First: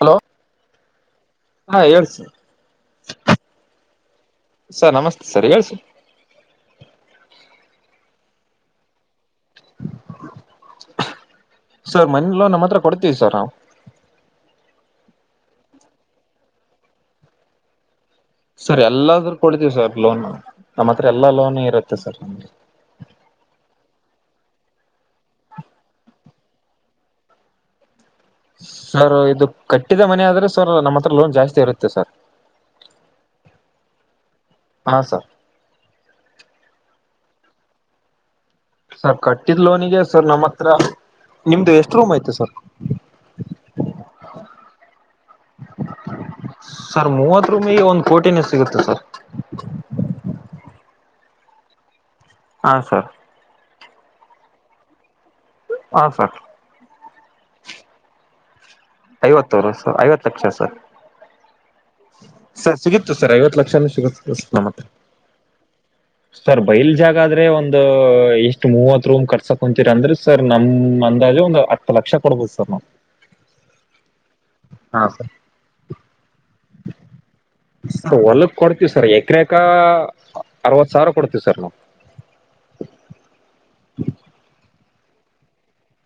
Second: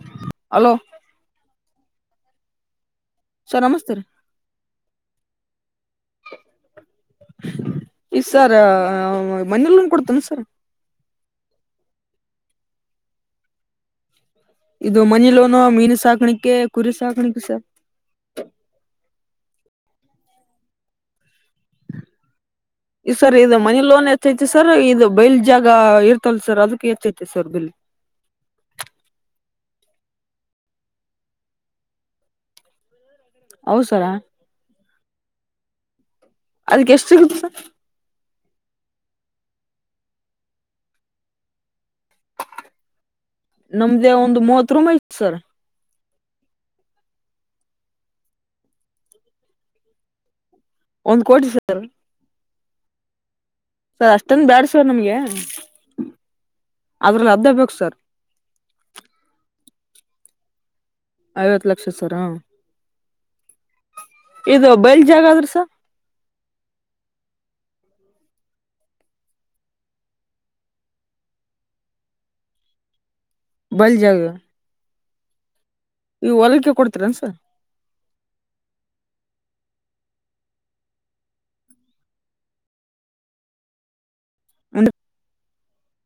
Hello hello ಹಾ ಹೇಳ್ಸ sir ನಮಸ್ತೆ ಸರಿ ಹೇಳ್ಸು ಎಸ್ ಸರ್ ಮನೇಲ್ಲೋನ್ ಕೊಡ್ತೇನೆ ಸರ್ ಸರ್ ಮನೆ ಲೋನ್ ಮಾತ್ರ ಕೊಡ್ತೀವಿ ಸರ್ ನಾವು ಇದು ಮನಿ ಲೋನು ಮೀನು ಸಾಕಾಣಿಕೆ ಕುರಿ ಸಾಕಾಣಿಕೆ ಸರ್ ಸರ್ ಎಲ್ಲಾದ್ರೂ ಕೊಡ್ತಿೀವಿ ಸರ್ ಲೋನ್ ನಮ್ಮ ಹತ್ರ ಎಲ್ಲಾ ಲೋನ್ ಇರುತ್ತೆ ಸರ್ ನಮಗೆ ಈ ಸರ್ ಇದು ಮನಿ ಲೋನ್ ಹೆಚ್ ೈತಿ ಸರ್ ಇದು ಬೈಲ್ ಜಾಗ ಇರ್ತಲ್ ಸರ್ ಅದಕ್ಕೆ ಹೆಚ್ ಐತಿ ಸರ್ ಬಿಲ್ ಸರ್ ಇದು ಕಟ್ಟಿದ ಮನೆ ಆದ್ರೆ ಸರ್ ನಮ್ಮ ಹತ್ರ ಲೋನ್ ಜಾಸ್ತಿ ಇರುತ್ತೆ ಸರ್ ಹ್ಮ್ [unintelligible] ಹೌ ಸರಾ ಹಾ ಸರ್ ಅದಕ್ಕೆ ಎಷ್ಟು ಸಿಗುತ್ತ ಸರ ಸರ್ ಕಟ್ಟಿದ್ ಲೋನಿಗೆ ಸರ್ ನಮ್ಮತ್ರ ನಿಮ್ದು ಎಷ್ಟ ನಮ್ದೇ ಒಂದು್ ಮೂವತ್ ರೂಮ್ ಐತ್ ಸರ್ ಸರ್ ಮೂವತ್ ರೂಮಿಗೆ ಒಂದ್ ಕೋಟಿನೇ ಸಿಗುತ್ತೆ ಸರ್ ಒಂದು್ ಕೋಟಿ [unintelligible] ಸರ್ ಹಾ ಸರ್ ಸರ್ ಅಷ್ಟಂದು ಬ್ಯಾಡ ಸರ್ ನಮ್ಗೆ ಹಾ ಸರ್ ಆದ್ರಲ್ಲಿ ಅರ್ದ ಬೇಕು ಸರ್ ಐವತ್ತೂರು ಸ ಐವತ್ತು ಲಕ್ಷ ಸರ್ ಐವತ್ ಲಕ್ಷ ಸರ್ ಹ ಸರ್ ಸಿಗತ್ತು ಸರ್ ಐವತ್ತು ಲಕ್ಷನ ಸಿಗುತ್ತೆ ನಮ್ ಇದು ಬಯಲ್ ಜಾಗ ಆದ್ರಿ ಸರ್ ಸರ್ ಬಯಲ್ ಜಾಗ ಆದ್ರೆ ಒಂದು ಎಷ್ಟು ಮೂವತ್ತು ರೂಮ್ ಕರ್ಸ ಕುಂತೀರ ಅಂದ್ರೆ ಸರ್ ನಮ್ ಅಂದಾಜೆ ಒಂದು ಹತ್ತು ಲಕ್ಷ ಕೊಡ್ಬೋದು ಸರ್ ಹಫ [unintelligible] ಮ ಜಾಗ [unintelligible] ಹಾ ಸರ್ ಈ ಹೊಲಕ್ಕೆ ಕೊಡ್ತೀರೇನ್ ಸರ್ ಹೊಲಕ್ ಕೊಡ್ತೀವಿ ಸರ್ ಯ ಎಕ್ರೆಕ ಅರವತ್ತು ಸಾವಿರ ಕೊಡ್ತೀವಿ ಸರ್ ನಾವು [inaudible] [unintelligible] ಒಂದು [unintelligible]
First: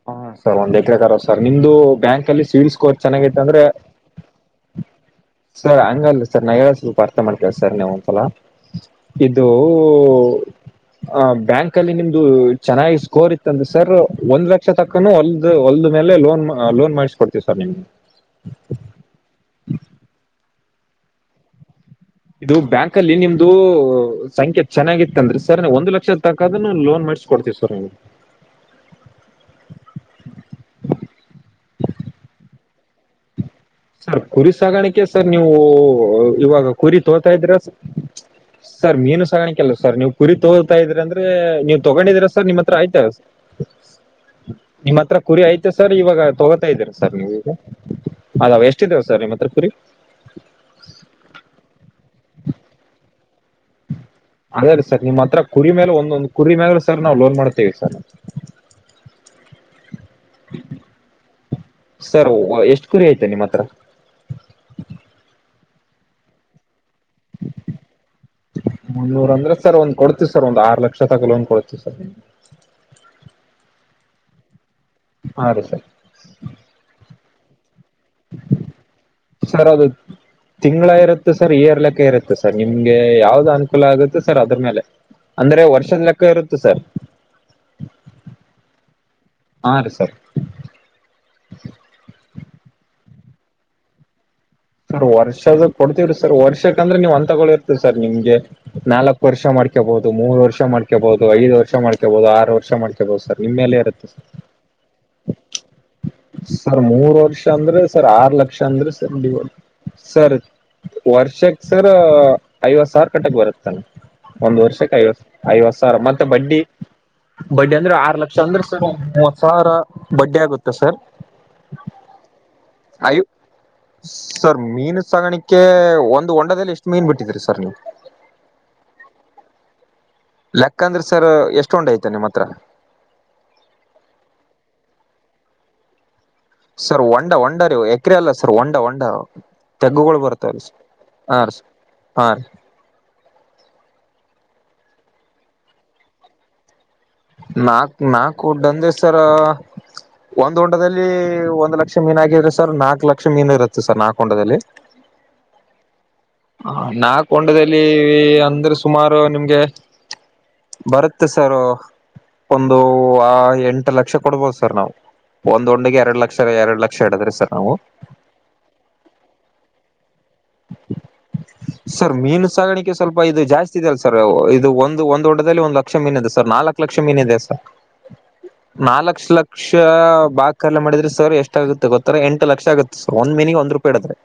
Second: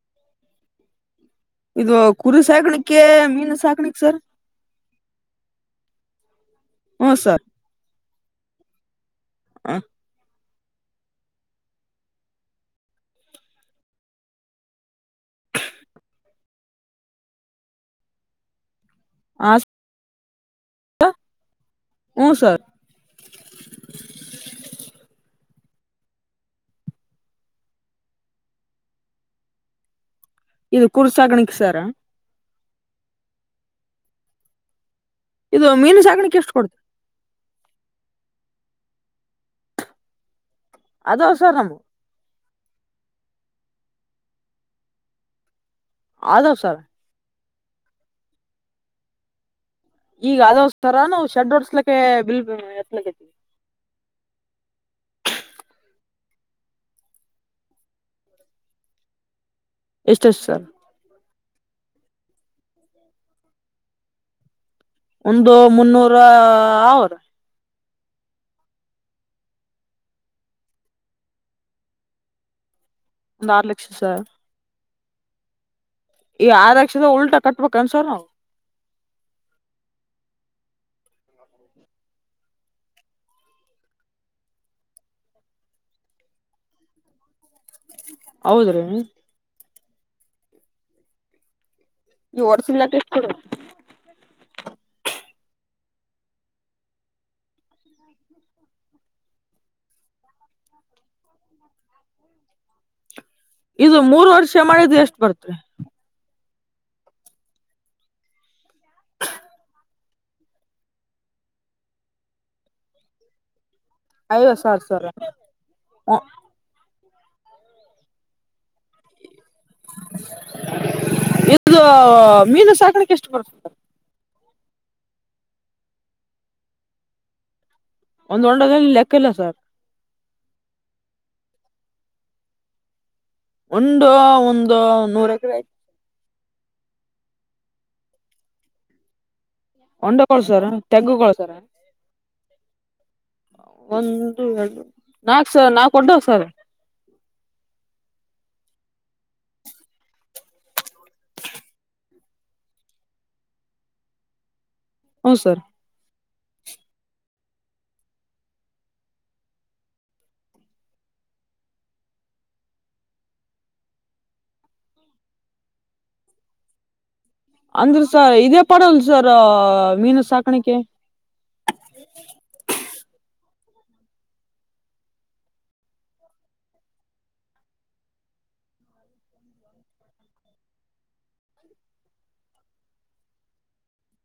ಹಾ ಸರ್ ಒಂದ್ ಎಕರೆೇಕ ಸರ್ ನಿಮ್ದು ಇದು ಬ್ಯಾಂಕ್ ಕುರಿ ಅಲ್ಲಿ ಸಿವಿಲ್ ಸ್ಕೋರ್ ಸಾಕಾಣಿಕೆ ಚೆನ್ನಾಗಿತ್ತು ಮೀನು ಅಂದ್ರೆ ಸಾಕಾಣಿಕೆ ಸರ್ ಸರ್ ಹಂಗಲ್ಲ ಸರ್ ನಾ ಹೇಳ ಸ್ವಲ್ಪ ಅರ್ಥ ಮಾಡ್ಕೋಳಿ ಸರ್ ನೀವು ಅಲ ಇದು ಹಾ ಆ ಬ್ಯಾಂಕ್ ಅಲ್ಲಿ ನಿಮ್ದು ಚೆನ್ನಾಗಿ ಸ್ಕೋರ್ ಇತ್ತ ಅಂದ್ರೆ ಸರ್ ಒಂದ್ ಲಕ್ಷ್ ಲಕ್ಷ ತಕ್ಕನ ಹೊಲ್ದ ಹೊಲ್ದ ಮೇಲೆ ಲೋನ್ ಲೋನ್ ಮಾಡಿಸ್ಕೊಡ್ತೀವಿ ಸರ್ ನಿಮ್ಗೆ ಹ [unintelligible] ಇದು ಬ್ಯಾಂಕ್ ಅಲ್ಲಿ ನಿಮ್ದು ಸಂಖ್ಯ ಚೆನ್ನಾಗಿತ್ತಂದ್ರಿ ಸರ್ ಸರ್ ಒಂದು ಲಕ್ಷದ ತಕ್ಕದ ಲೋನ್ ಮಾಡಸಕೊಡ್ತೀವಿ ಸರ್ ನಿಗೆ ಇದು ಕುರಿ ಸಾಗಣಕೆ ಸಾರ ಸರ್ ಕುರಿ ಸಾಗಾಣಿಕೆ ಸರ್ ನೀವು ಇದು ಮೀನು ಸಾಕಾಣಿಕೆ ಎಷ್ಟು ಇವಾಗ ಕೊಡ್ತೀರಿ ಕುರಿ ತೋತಾ ಇದೀರ ಸರ್ ಮೀನು ಸಾಗಾಣಿಕಲ್ಲ ಸರ್ ನೀವು ಪುರಿ ತೋ ಇದ್ರ ಅಂದ್ರೆ ಅದಾವ ಸರ್ ನಮ್ಗೆ ನೀವು್ ತಗೊಂಡಿದೀರ ಸರ್ ನಿಮ್ಮ ಹತ್ರ ಆಯ್ತಾ ನಿಮ್ಮ ಹತ್ರ ಕುರಿ ಆಯ್ತ ಮ ಸರ್ ಇವಾಗ ತಗೋತಾ ಇದೀರಿ ಸರ್ ನೀವೀಗ ಅದ ಎಷ್ಟ ಇದೇವೆ ಸರ ನಿಮ್ಮತ್ರ ಕುರಿ ಈಗ ಅದಸರ ನಾವು ಶೆಡ್ ಹೊಡ್ಸ್ಲಿಕ್ಕೆ ಬಿಲ್ ಎತ್ತಲಕ್ಕೆತ್ತೀವಿ ಅದೇ ರೀ ಸರ್ ನಿಮ್ಮ್ ಹತ್ರ ಕುರಿ ಮೇಲೆ ಒಂದೊಂದು ಕುರಿ ಮೇಲೆ ಸರ್ ನಾವು ಲೋನ್ ಮಾಡ್ತೇವಿ ಸರ್ [inaudible] [unintelligible] ಎಷ್ಟು ಎಷ್ಟು ಸರ್ ಸರ್ ಎಷ್ಟು ಕುರಿ ಐತೆ ನಿಮ್ಮ ಹತ್ರ ಒಂದು ಮುನ್ನೂರ ಹದ ಮುನ್ನೂರ ಅಂದ್ರೆ ಸರ್ ಒಂದ್ ಕೊಡ್ತೀವಿ ಸರ್ ಒಂದ್ ಆರು ಲಕ್ಷ ತಕ ಲೋನ್ ಕೊಡ್ತೀವಿ ಸರ್ ಒಂದು ಆರು ಲಕ್ಷ ಸರ್ ಹಾ ರೀ ಸರ್ ಈ ಆದಕ್ಷದ ಉಲ್ಟಾ ಕಟ್ಬೇಕ ಸರ್ದು ತಿಂಗಳ ಇರ ಇತ್ತು ಸರ್ ಈರ್ ಲೆಕ್ಕ ಇರುತ್ತೆ ಸರ್ ನಿಮ್ಗೆ ಯಾವ್ದ್ ಅನುಕೂಲ ಆಗುತ್ತೆ ಸರ್ ಅದ್ರ ಮೇಲೆ ಅಂದ್ರೆ ವರ್ಷದ ಲೆಕ್ಕ ಇರುತ್ತ ಸರ್ ಹೌದ್ರೀ ಹಾ ರೀ ಸರ್ ಈ ವರ್ಸಿಲ್ಲ ಸ್ಟ್ ಕೊು ಸರ್ ವರ್ಷದ ಕೊಡ್ತಿವ್ರಿ ಸರ್ ವರ್ಷಕ ಅಂದ್ರೆ ನೀವ್ ಅಂತ ತಗಿರ್ತಿರಿ ಸರ್ ನಿಮ್ಗೆ ನಾಲ್ಕಕ್ ವರ್ಷ ಮಾಡ್ಕಬಹುದು ಮೂರ್ ವರ್ಷ ಮಾಡ್ಕೊಬಹುದು ಐದು ವರ್ಷ ಮಾಡ್ಕೊಬಹುದು ಆರು ವರ್ಷ ಮಾಡ್ಕೊಬಹುದು ಸರ್ ನಿಮ್ಮೇಲೆ ಇದು ಇರುತ್ತೆರ್ ಮೂರು ವರ್ಷ ಮಾಡಿದ್ದು ಎಷ್ಟು ಬರ್ತರಿ ಸರ್ ಮೂರ್ ವರ್ಷ ಅಂದ್ರೆ ಸರ್ ಆರ್ ಲಕ್ಷ ಅಂದ್ರೆ ಸರ್ ಡಿವೈಡ್ ಸರ್ ವರ್ಷಕ್ ಸರ್ ಐವತ್ ಸಾವಿರ ಕಟ್ಟಕ್ ಬರುತ್ತ ತಾನ ಒಂದ್ ಐವತ್ತು ಸಾವಿರ ವರ್ಷಕ್ಕೆ ಸರ್ ಐವ ಐವತ್ ಸಾವಿರ ಮತ್ತೆ ಬಡ್ಡಿ ಬಡ್ಡಿ ಅಂದ್ರೆ ಆರು ಲಕ್ಷ ಅಂದ್ರೆ ಮ್ ಸಾರ ಬಡ್ಡ ಆಗುತ್ತೆ ಸರ್ ಇದು ಮೀನು ಸಾಕಡಕ್ಕೆ ಅಯ್ಯೋ ಎಷ್ಟು ಬರ್ತಾರೆ ಸರ್ ಮೀನು ಸಗಾಣಿಕೆ ಒಂದು ಒೊಂಡದಲ್ಲಿ ಎಷ್ಟು ಮೀನ್ ಬಿಟ್ಟಿದ್ರರಿ ಸರ್ ನೀವು ಒಂದ್ ಒೊಂಡದಲ್ಲಿ ಲೆಕ್ಕ ಇಲ್ಲ ಸರ್ ಲೆಕ್ಕ ಅಂದ್ರೆ ಸರ್ ಎಷ್ಟೊಂಡ ಐತೆ ನಿಮ್ಮ ಹತ್ರ ಒಂದು ಒಂದು ನೂರ ಎಕರೆ ಆಯ್ತು ಸರ್ ಒಂಡಾ ಹಂಡ ರವು ಎಕ್ರೆ ಅಲ್ಲ ಸರ್ ಒೊಂಡಾ ಹಂಡ ಹೊಂಡ ಕೊಳ್ಸರ ತೆಗ್ಗ ಕೊಳ್ಸರ ಹಾ ರೀ ಒಂದ ನಾಕ್ ಸ ನಾ ಕೊಡವ್ ಸರ್ ನಾಕ್ ನಾಕು ಒಡ್ಡ ಅಂದೆ ಸರ್ ಒಂದ್ ಹೊಂಡದಲ್ಲಿ ಒಂದ್ ಲಕ್ಷ ಮೀನ್ಗಿದ್ರೆ ಸರ್ ನಾಕ್ ಲಕ್ಷ ಮೀನು ಇರುತ್ತೆ ಸರ್ ನಾಕು ಉಂಡದಲ್ಲಿ ಹೌ ಸರ್ ಹ ನಾಕೊಂಡದಲ್ಲಿ ಅಂದ್ರೆ ಸುಮಾರು ನಿಮ್ಗೆ ಬರುತ್ತೆ ಸರ್ ಒಂದು ಆ ಎಂಟು ಲಕ್ಷ ಕೊಡ್ಬೋದು ಸರ್ ನಾವು ಒಂದ ಒಂದಿ ಎರಡ್ ಲಕ್ಷ ಎರಡ್ ಲಕ್ಷ ಇಡದ್ರಿ ಅಂದ್ರ ಸರ್ ಇದೇ ಪಡಲ್ ಸರ್ ಮೀನ ಸರ್ ಮೀನು ಸಾಗಾಣಿಕೆ ಸ್ವಲ್ಪ ಇದು ಜಾಸ್ತಿ ಲ್ಲ ಸರ್ ಇದು ಒಂದು ಒಂದು ಡದಲ್ಲಿ ಒಂದು್ ಲಕ್ಷ ಮೀನ್ ಇದೆ ಸರ್ ನಾಲ್ಕು ಲಕ್ಷ ಮೀನ್ ಇಿದೆ ಸರ್ ನಾಲ್ಕ್ಷ ಲಕ್ಷ ಬಾಕ್ ಕರ್ಲೆ ಮಾಡಿದ್ರೆ ಸರ್ ಎಷ್ಟಾಗಗುತ್ತೆ ಗೊತ್ತಾರೆ ಎಂಟು ಲಕ್ಷ ಆಗುತ್ತೆ ಸರ್ ಒಂದ್ ಮಿನಿ ಒಂದು ರೂಪಾಯಿ ಹಡದ್ರೆ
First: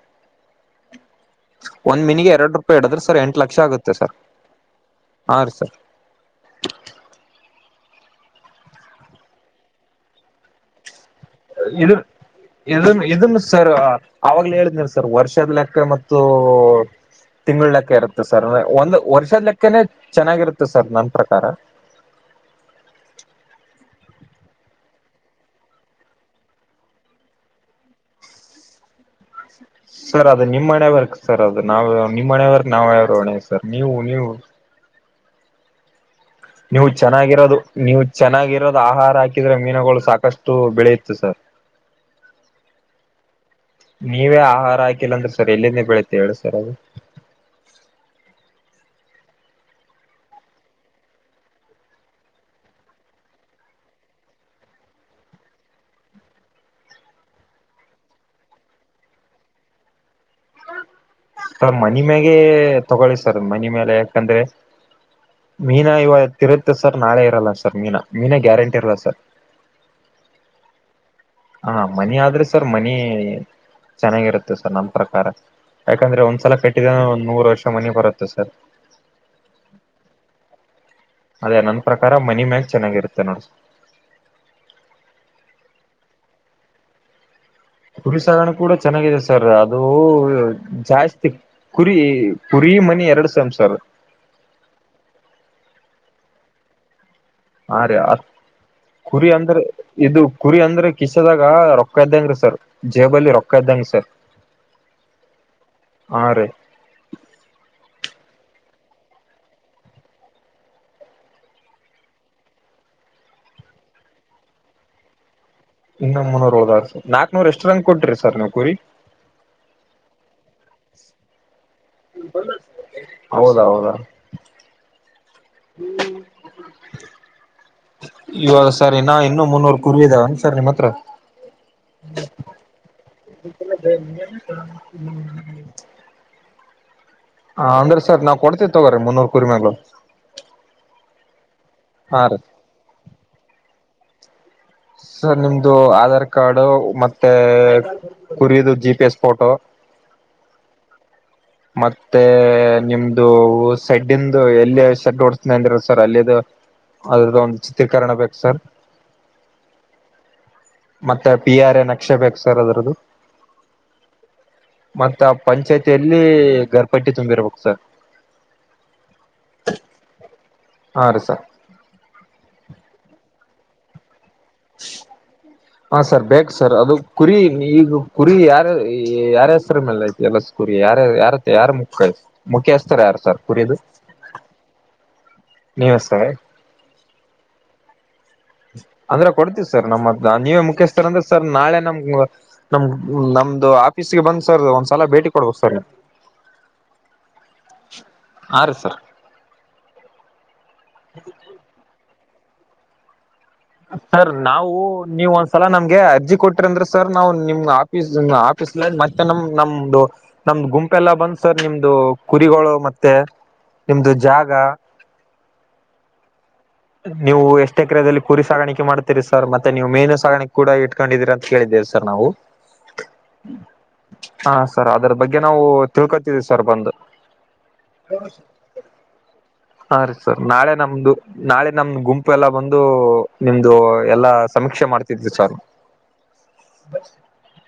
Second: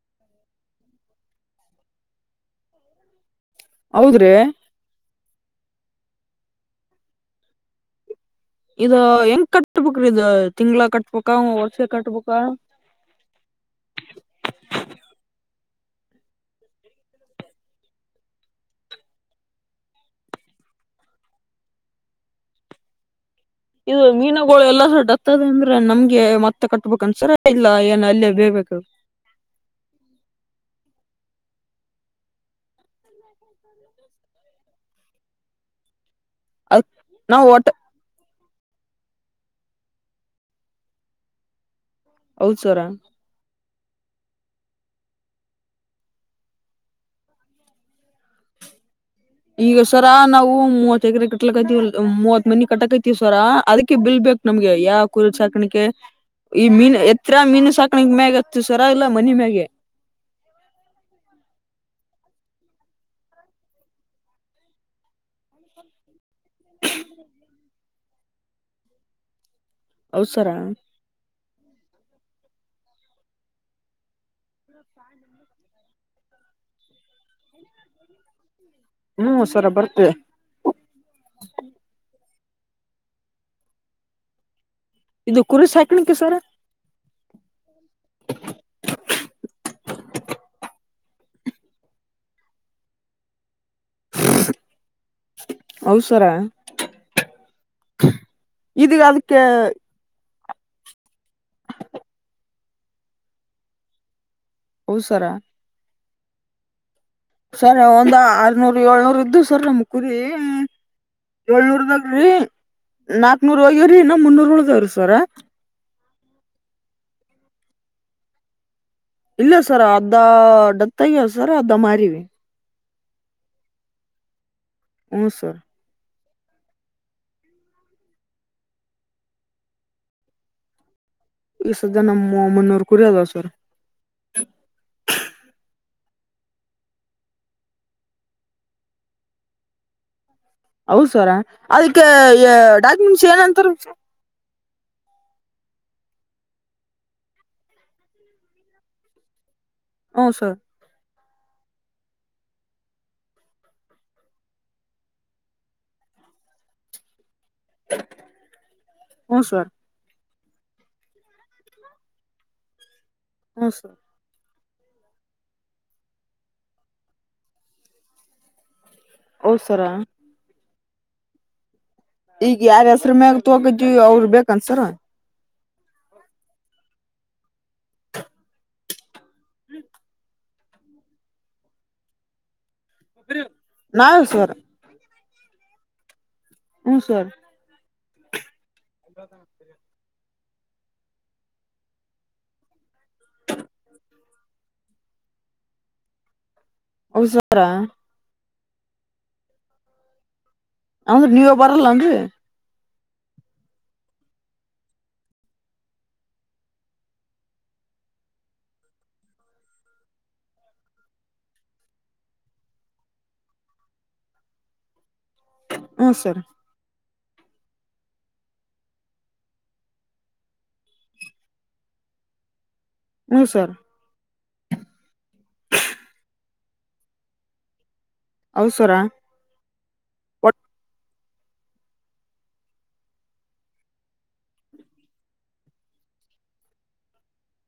ಒಂದ್ ಮಿನಿಗೆ ಎರಡು ರೂಪಾಯಿ ಹಡದ್ರೆ ಸರ್ ಎಂಟ ಲಕ್ಷ ಆಗುತ್ತೆ ಸರ್ ಹೌದ್ರಿ ಹಾ ರೀ ಸರ್ ಇ ಹೆಂಗ ಕಟ್ಬೇಕ್ರ ಇದು ತಿಂಗಗಳಳ ಕಟ್ಬೇಕ ವರ್ಷ ಇದ ಕಟ್ಬೇಕ ಇದನ್ ಇದನ್ ಸರ್ ಅವಾಗ್ಲ ಹೇಳಿದನ್ ಸರ್ ವರ್ಷದ್ಲೆ ಮತ್ತು ತಿಂಳ ಲೆಕ್ಕ ಇರುತ್ತೆ ಸರ್ಂದ ಒಂದ್ ವರ್ಷದ ಲೆಕ್ಕನೆ ಚೆನ್ನಾಗಿರುತ್ತೆ ಸರ್ ನನ್ ಪ್ರಕಾರ [inaudible] ಇದು ಮೀನುಗಳು ಎಲ್ಲ ಸಡತ್ತದ ಅಂದ್ರೆ ನಮ್ಗೆ ಮತ್ತೆ ಕಟ್ಬೇಕಕ್ ಅನ್ಸರಿ ಇಲ್ಲ ಏನು ಅಲ್ಲೇ ಬೇ [inaudible] ಸರ್ ಅದು ನಿಮ್ಮ್ ಮನೆೇವರ್ಕ್ ಸರ್ ಅದು ನಾವ ನಿಮ್ಮನೆವರ್ಕ್ ನಾವೇರಣೆ ಸರ್ ನೀವು ನೀವು ಹೌ ಅದ್ ನೀವು ನಾವ್ ಚೆನ್ನಾಗಿರೋದು ಒಟ್ಟ ನೀವು ಚೆನ್ನಾಗಿರ ಆಹಾರ ಹಾಕಿದ್ರೆ ಮೀನುಗಳು ಸಾಕಷ್ಟು ಬೆಳೆಯುತ್ತೆ ಸರ್ ಹೌದ್ ಸರಾ ನೀವೇ ಆಹಾರ ಹಾಕಿಲ್ಲ ಅಂದ್ರೆ ಸರ್ ಎಲ್ಲಿಂದೇ ಬೆಳುತ್ತೆ ಹೇಳು ಸರ್ ಅದು [inaudible] ಈಗ ಸರ ನಾವು ಮೂವತ್ ಎಕರೆ ಕಟ್ಲಕತಿವಿ ಮೂವತ್ ಮನಿ ಕಟ್ಟಕತಿವಿ ಸರ ಅದಕ್ಕೆ ಬಿಲ್ ಬೆ ಕು ನಮ್ಗೆ ಯಾವ್ ಕುರಿ ಸಾಕಾನಿಕೆ ಈ ಮೀನು ಎತ್ರ ಮೀನು ಸಾಕಣಕ್ ಮ್ಯಾಗ ಹತ್ತು ಸರ ಇಲ್ಲ ಮನೆ ಮ್ಯಾಗೆ ಸರ್ ಮನ ಮ್ಯಾಗೆ ತಗೊಳ್ಳಿ ಸರ್ ಮನೆ ಮೇಲೆ ಯಾಕಂದ್ರೆ ಮೀನಾ ಇವಾಗ ತಿರುತ್ತೆ ಸರ್ ನಾಳೆ ಇರಲ್ಲ ಸರ್ ಮೀನಾ ಮೀನಾ ಗ್ಯಾರಂಟಿ ಇರಲ್ಲ ಸರ್ ಹೌದ್ ಸರಾ ಹಾ ಮನಿ ಆದ್ರೆ ಸರ್ ಮನಿ ಚೆನ್ನಾಗಿರುತ್ತೆ ಸರ್ ನಮ್ಮ ಪ್ರಕಾರ ಯಾಕಂದ್ರೆ ಒಂದ್ಸಲ ಕಟ್ಟಿದ ಒಂದ್ ನೂರು ವರ್ಷ ಮನೆ ಬರುತ್ತೆ ಸರ್ ಹ್ಮ್ ಸರ ಬರ್ತೆ ಅದೇ ನನ್ ಪ್ರಕಾರ ಮನಿ ಮ್ಯಾಚ್ ಚೆನ್ನಾಗಿರುತ್ತೆ ನೋಡಿ ಇದು ಕುರಿ ಸಾಕನಿಕೆ ಸರ ಕುರಿ ಸಾಗರಣ ಕೂಡ ಚೆನ್ನಾಗಿದೆ ಸರ್ ಅದು ಜಾಸ್ತಿ ಕುರಿ ಕುರಿ ಬಿ ಮನಿ ಎರಡು ಸಂಸಾರ [unintelligible] ಹೌದ್ ಸರ ಹ ರೀ ಅ ಇದೀಗ ಕುರಿ ಅದಕ್ಕೆ ಅಂದ್ರೆ ಇದು ಕುರಿ ಅಂದ್ರೆ ಕಿಸದಾಗ ರೊಕ್ಕ ಇದ್ದಂಗ್ರೀ ಸರ್ ಜೇಬಲಿ ರೊಕ್ಕ ಇದ್ದಂಗ ಸರ್ ಹೌದು ಸರಾ ಹಾ ರೀ ಸರ್ ಒಂದ ಆರ್ನೂರ್ ಏಳ್ನೂರ್ ಇದ್ದು ಸರ್ ನಂಬುವು ಕುರಿ ಏಳ್ನೂದಗ ರಿ ನಾಕ್ನೂರ್ ಹೋಗ್ಯವ್ರಿ ಇನ್ನು ಮುನ್ನೂರ ಉಳದಾವ್ರಿ ಸರ ಇನ್ನು ಮುನ್ನೂರು ಹೋದ ಸರ್ ನಾಕ್ ನೂರ್ ಎಸ್ಟ್ರಾಂಗ್ ಕೊಟ್ರಿ ಸರ್ ನೀವ್ ಕುರಿ ಇಲ್ಲ ಸರ್ ಅರ್ಧ ಡೆತ್ ಆಗ್ಯವ್ ಸರ ಅರ್ಧ ಮಾರಿವಿ ಹೌದ ಹೌದಾ ಹ್ಞೂ ಸರ್ ಹ್ಮ್ ಇವಾಗ ಸರ್ ಇನ್ನುೂ ಮುನ್ನೂರ್ ಕುರಿ ಇದಾವೆನ್ ಸರ್ ನಿಮ್ಮ್ ಹತ್ರ ಈ ಸದ್ಯ ನಮ್ ಮುನ್ನೂರ್ ಕುರಿ ಅದಾವ ಸರ್ [unintelligible] ಹ ಅಂದ್ರೆ ಸರ್ ನಾವ್ ಕೊಡ್ತಿವಿ ತಗೋರಿ ಮುನ್ನೂರ್ ಕುರಿಮೇಲಗು ಹೌದ್ ಸರ ಅದಕ್ಕೆ ಡಾಕ್ಯುಮೆಂಟ್ಸ್ ಏನಂತಾರ ಸರ್ ಸರ್ ನಿಮ್ದು ಆಧಾರ್ ಕಾರ್ಡ್ ಮತ್ತೆ ಕುರದು ಜಿ ಪಿ ಎಸ್ ಫೋಟೋ ಹು ಸರ್ ಮತ್ತೆ ನಿಮ್ದು ಸೆಡ್ಡಿಂದು ಎಲ್ಲಿ ಸೆಡ್ ಓಡಿಸ್ತಿನಿ ಅಂದಿ ಸರ್ ಅಲ್ಲಿದು ಅದ್ರದ್ದ ಒಂದು ಚಿತ್ರೀಕರಣ ಬೇಕು ಸರ್ ಹ್ಞೂ ಸರ್ ಮತ್ತೆ ಪಿ ಆರ್ ಎ ನಕ್ಷೆ ಬೇಕು ಸರ್ ಅದ್ರದ್ದು ಹ ಸರ್ ಮತ್ತ ಆ ಪಂಚಾಯ್ತಿಯಲ್ಲಿ ಗರ್ಪಟ್ಟಿ ತುಂಬಿರ್ಬೇಕು ಸರ್ ಹೌದ್ ಸರ ಹಾ ರೀ ಸರ್ [unintelligible] ಹೋಗಿದ್ವಿ ಅವ್ರು ಬೇಕೇನ್ರಿ ಸರ ಹ ಸರ್ ಬೇಕು ಸರ್ ಅದು ಕುರಿ ಈಗ ಕುರಿ ಯಾರ ಯಾರ ಹೆಸ್ರ ಮೇಲೆ ಐತಿ ಎಲ್ಲ ಕುುರಿ ಯಾರ ಯಾರತ್ತ ಯಾರು ಮುಖ್ಯ ಮುಖ್ಯಸ್ ಸ ಯಾರು ಸರ್ ಕುರದು ನಾವೇ ಸರ್ ನೀವ ಸರ ಹ್ಞೂ ಸರ್ ಅಂದ್ರ ಕೊಡ್ತೀವಿ ಸರ್ ನಮ್ಮ ನೀವೇ ಮುಖ್ಯಸ್ಥರ ಅಂದ್ರೆ ಸರ್ ನಾಳೆ ನಮ್ ನಮ್ ನಮ್ದು ಆಫೀಸ್ಗೆ ಬಂದ್ ಸರ್ ಒಂದ್ಸಲ ಬೇ ಟಿ ಕೊಡ್ಬೇಕ್ ಸರ್ ಹೌದ್ ಸರ ಆ ರಿ ಸರ್ ಅಂದ್ರ ನೀವೇ ಬರಲ್ಲ ಏನ್ರೀ ಸರ್ ನಾವು ನೀವವು ಒಂದ್ಸಲ ನಮ್ಗೆ ಅರ್ಜಿ ಕೊಟಿರಿ ಅಂದ್ರೆ ಸರ್ ನಾವು ನಿಮ್ ಆಫೀಸ್ ಆ ಮತ್ತೆ ನಮ ನಮ್ದು ನಮ್ದು ಗುಂಪೆಲ್ಲ ಬಂದ್ ಸರ್ ನಿಮ್ದು ಕುರಿಗಳು ಮತ್ತೆ. ನಿಮ್ದು ಜಾಗ ಹಾ- ಸರ್ ನೀವು ಎಷ್ಟೇ ಕ್ರದಲ್ಲಿ ಕುರಿ ಸಾಗಾಣಿಕೆ ಮಾಡ್ತೀರಿ ಸರ್ ಮತ್ತೆ ನೀವು ಮೇನು ಸಾಗಾಣಿಕೆ ಕೂಡ ಇಟ್ಕೊಂಡಿದೀರಿ ಅಂತ ಕೇಳಿದ್ದೇವೆ ಸರ್ ನಾವು. ಹ್ಮ್ ಸರ್ ಹಾ -ಸರ್ ಅದರ ಬಗ್ಗೆ ನಾವು ತಿಳ್ಕೊತಿದ್ದೀವಿ. ಸರ್ಬಂದ್ ಅವಸರ ಹಾ- ರೀ -ಸರ್ ನಾಳೆ ನಮ್ದು ನಾಳೆ ನಮ್ದು ಗುಂಪು ಎಲ್ಲ ಬಂದು. ನಿಮ್ದು ಎಲ್ಲಾ ಸಮೀಕ್ಷೆ ಮಾಡ್ತಿದ್ರು ಸಾರ್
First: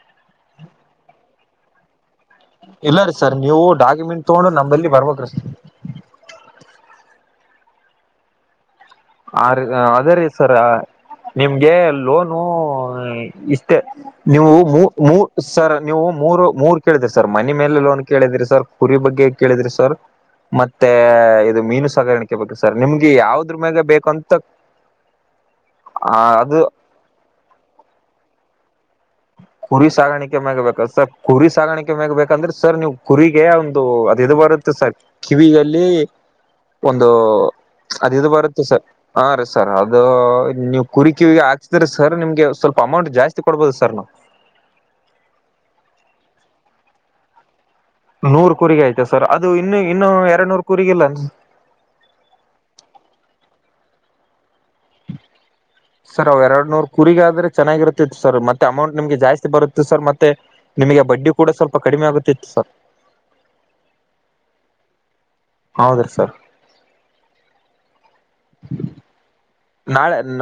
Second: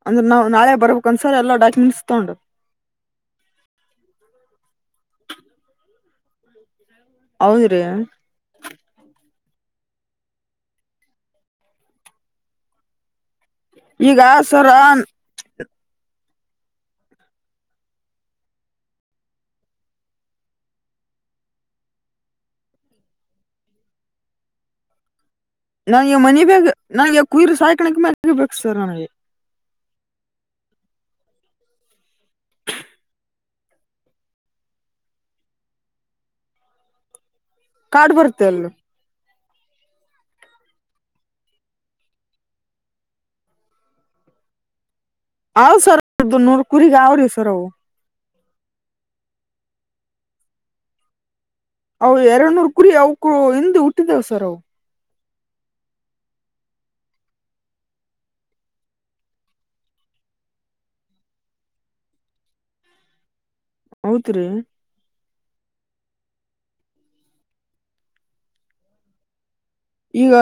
ಅಂದ್ರೆ ನಾ ನಾಳೆ ಬರ್ಬೇಕಕ್ಂದಸರ್ ಎಲ್ಲ ಡಾಕ್ಯುಮೆಂಟ್ಸ್ ತಗೊಂಡು. ಇಲ್ಲ ರೀ ಸರ್ ನೀವು ಡಾಕ್ಯುಮೆಂಟ್ ತಗೊಂಡು ನಮಲ್ಲಿ ಬರ್ಬೇಕ್ರೀ ಸ. ಹೌದ್ರಿ ಆ -ರೀ -ಅದೇ ರೀ ಸರ್ ನಿಮ್ಗೆ ಲೋನು ಇಷ್ಟ ಈಗ ನೀವು ಸರ ಮೂ ಮೂ ಸರ್ ನೀವು ಮೂರು ಮೂರ್ ಕೇಳಿದ್ರಿ ಸರ್ ಮನೆ ಮೇಲೆ ಲೋನ್ ಕೇಳಿದ್ರಿ ಸರ್ ಕುರಿ ಬಗ್ಗೆ ಕೇಳಿದ್ರಿ ಸರ್. ಮತ್ತೆ ಇದು ಮೀನು ಸಗಾಣಿಕೆ ಬೇಕು ಸರ್ ನಿಮ್ಗೆ ಯಾವದ್ರ ಮ್ಯಾಗ ಬೇಕಂತ. ಆ ನನಗೆ ಮನೆ ಅದು ಬೇಗ ನನ್ಗೆವ ಕುಯಿರ್ ಸಾಯಕಣಕ್ಕೆ ಮನೆಗೆ ಬೇಕು ಸರ್ ನನಗೆ. ಕುರಿ ಸಾಗಾಣಿಕೆ ಮ್ಯಾಗ ಬೇಕ ಸರ್ ಕುರಿ ಸಾಗಾಣಿಕೆ ಮ್ಯಾಗ ಬೇಕಂದ್ರೆ ಸರ್ ನೀವು ಕುರಿಗೆ ಒಂದು ಅದ ಇದು ಬರುದು. ಸರ್ ಕಿವಿಯಲ್ಲಿ ಒಂದು ಕಾಡ್ ಅದು ಇದು ಅಲ್ ಬರುತ್ತೆ ಸರ್ ಆ ರ ಸರ್ ಅದು ನೀವು ಕುರಿ ಕಿವಿಗೆ ಹಾಕ್ಸಿದ್ರೆ ಸರ್ ನಿಮ್ಗೆ ಸ್ವಲ್ಪ ಅಮೌಂಟ್ ಜಾಸ್ತಿ ಕೊಡ್ಬೋದು ಸರ್ ನಾವು ಹ್ -ಸರ್ದು ನೂರ್ ಕುರಿಗ ಅವ್ರ ಸರ್ ಅವು. ನೂರ್ ಕುರಿಗ ಆಯ್ತಾ ಸರ್ ಅದು ಇನ್ನು ಇನ್ನು ಎರಡ್ ನೂರು ಕುರಿಗ ಇಿಲ್ಲ ಅವು ಎರಡು ನೂರ್ ಕುರಿ ಅವಕ ಹಿಂದ ಹುಟ್ಟಿದೇವು ಸರ್ ಅವು [inaudible] ಸರ್ ಅವ ಎರಡ್ ನೂರ್ ಕುರಿಗ ಆದ್ರೆ ಚೆನ್ನಾಗಿರುತ್ತತಿತ್ತು ಸರ್ ಮತ್ತೆ ಅಮೌಂಟ್ ನಿಮ್ಗೆ ಜಾಸ್ತಿ ಬರುತ್ತತ್ತು ಸರ್ ಮತ್ತೆ. ನಿಮಗೆ ಬಡ್ಡಿ ಕೂಡ ಸ್ವಲ್ಪ ಕಡಿಮೆ ಆಗುತ್ತಿತ್ತು ಸರ್ ಹೌತ್- ರೀ ಹೌದ್ರೀ ಸರ್ ನಾಳೆ ಈಗ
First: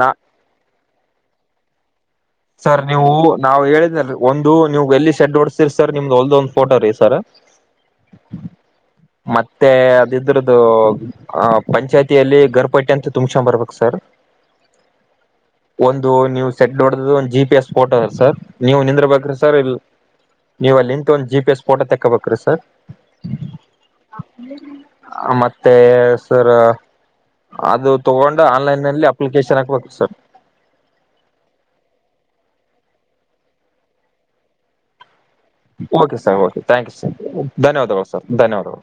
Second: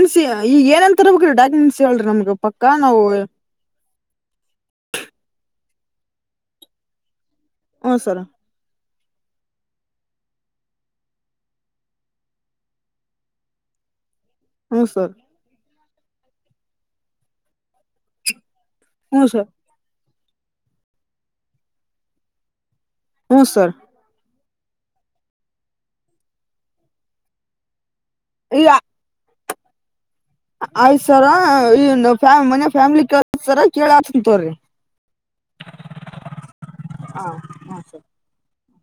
ನಾ ಈ ಏನಂತ ತರಬೇಕುರ ಡಾಕುಮೆಂಟ್ಸ್ ಹೇಳಿ ನನಗೆ ಸರ್ ನೀವು ನಾವ್ ಹೇಳಿದ ಒಂದು ನೀವು್ ಎಲ್ಲಿ ಶೆಡ್ ಓಡ್ಸ್ತೀರಿ ಸರ್ ನಿಮ್ದ ಒಲ್ದ ಒಂದ್ ಫೋಟೋ ರೀ ಸರ್. ಹ- ಸರ ಮತ್ತೆ ಅದ ಇದ್ರದದುು ಪಂಚಾಯ್ತಿಯಲ್ಲಿ ಗರ್ಪಟ್ಟಿ ಅಂತ ತುಂಬಸ ಬರ್ಬೇಕ ಸರ್. ಹ್ಮ್ -ಸರ್ ಒಂದು ನೀವು ಸೆಟ್ ನೋಡ್ದ ಒಂದ ಜಿ ಪಿ ಎಸ್ ಫೋಟೋ ಅ ಸರ್ ನೀವು ನಿಂದ್ರ ಬಕ್ರಿ ಸರ್ ಇಲ್ಲಿ ನೀವು ಅಲ್ಲಿಂತ್ ಒಂದು ಜಿ ಪಿ ಎಸ್ ಫೋಟೋ ತಕೋಬೇಕು -ರೀ -ಸರ್ ಹ್ಞ -ಸರ್ ಮತ್ತೆ ಸರ್ ಅದು ತೊಗೊಂಡು ಆನ್ಲೈನ್ಲ್ಲಿ ಅಪ್ಲಿಕೇಶನ್ ಹಾಕ್ಬೇಕು ಸರ್. ಆಯ್ಸರ ಈ [unintelligible] ಾಮ ಮನ ಫ್ಯಾಮಿಲಿ ಕೇಳಸರ ಕೇಳಸಂತವ್ರಿ okay sir K thank sir ಹಾ ಹಾ ಧನ್ಯವಾದಗಳು ಸರ್ ಧನ್ಯವಾದಗಳು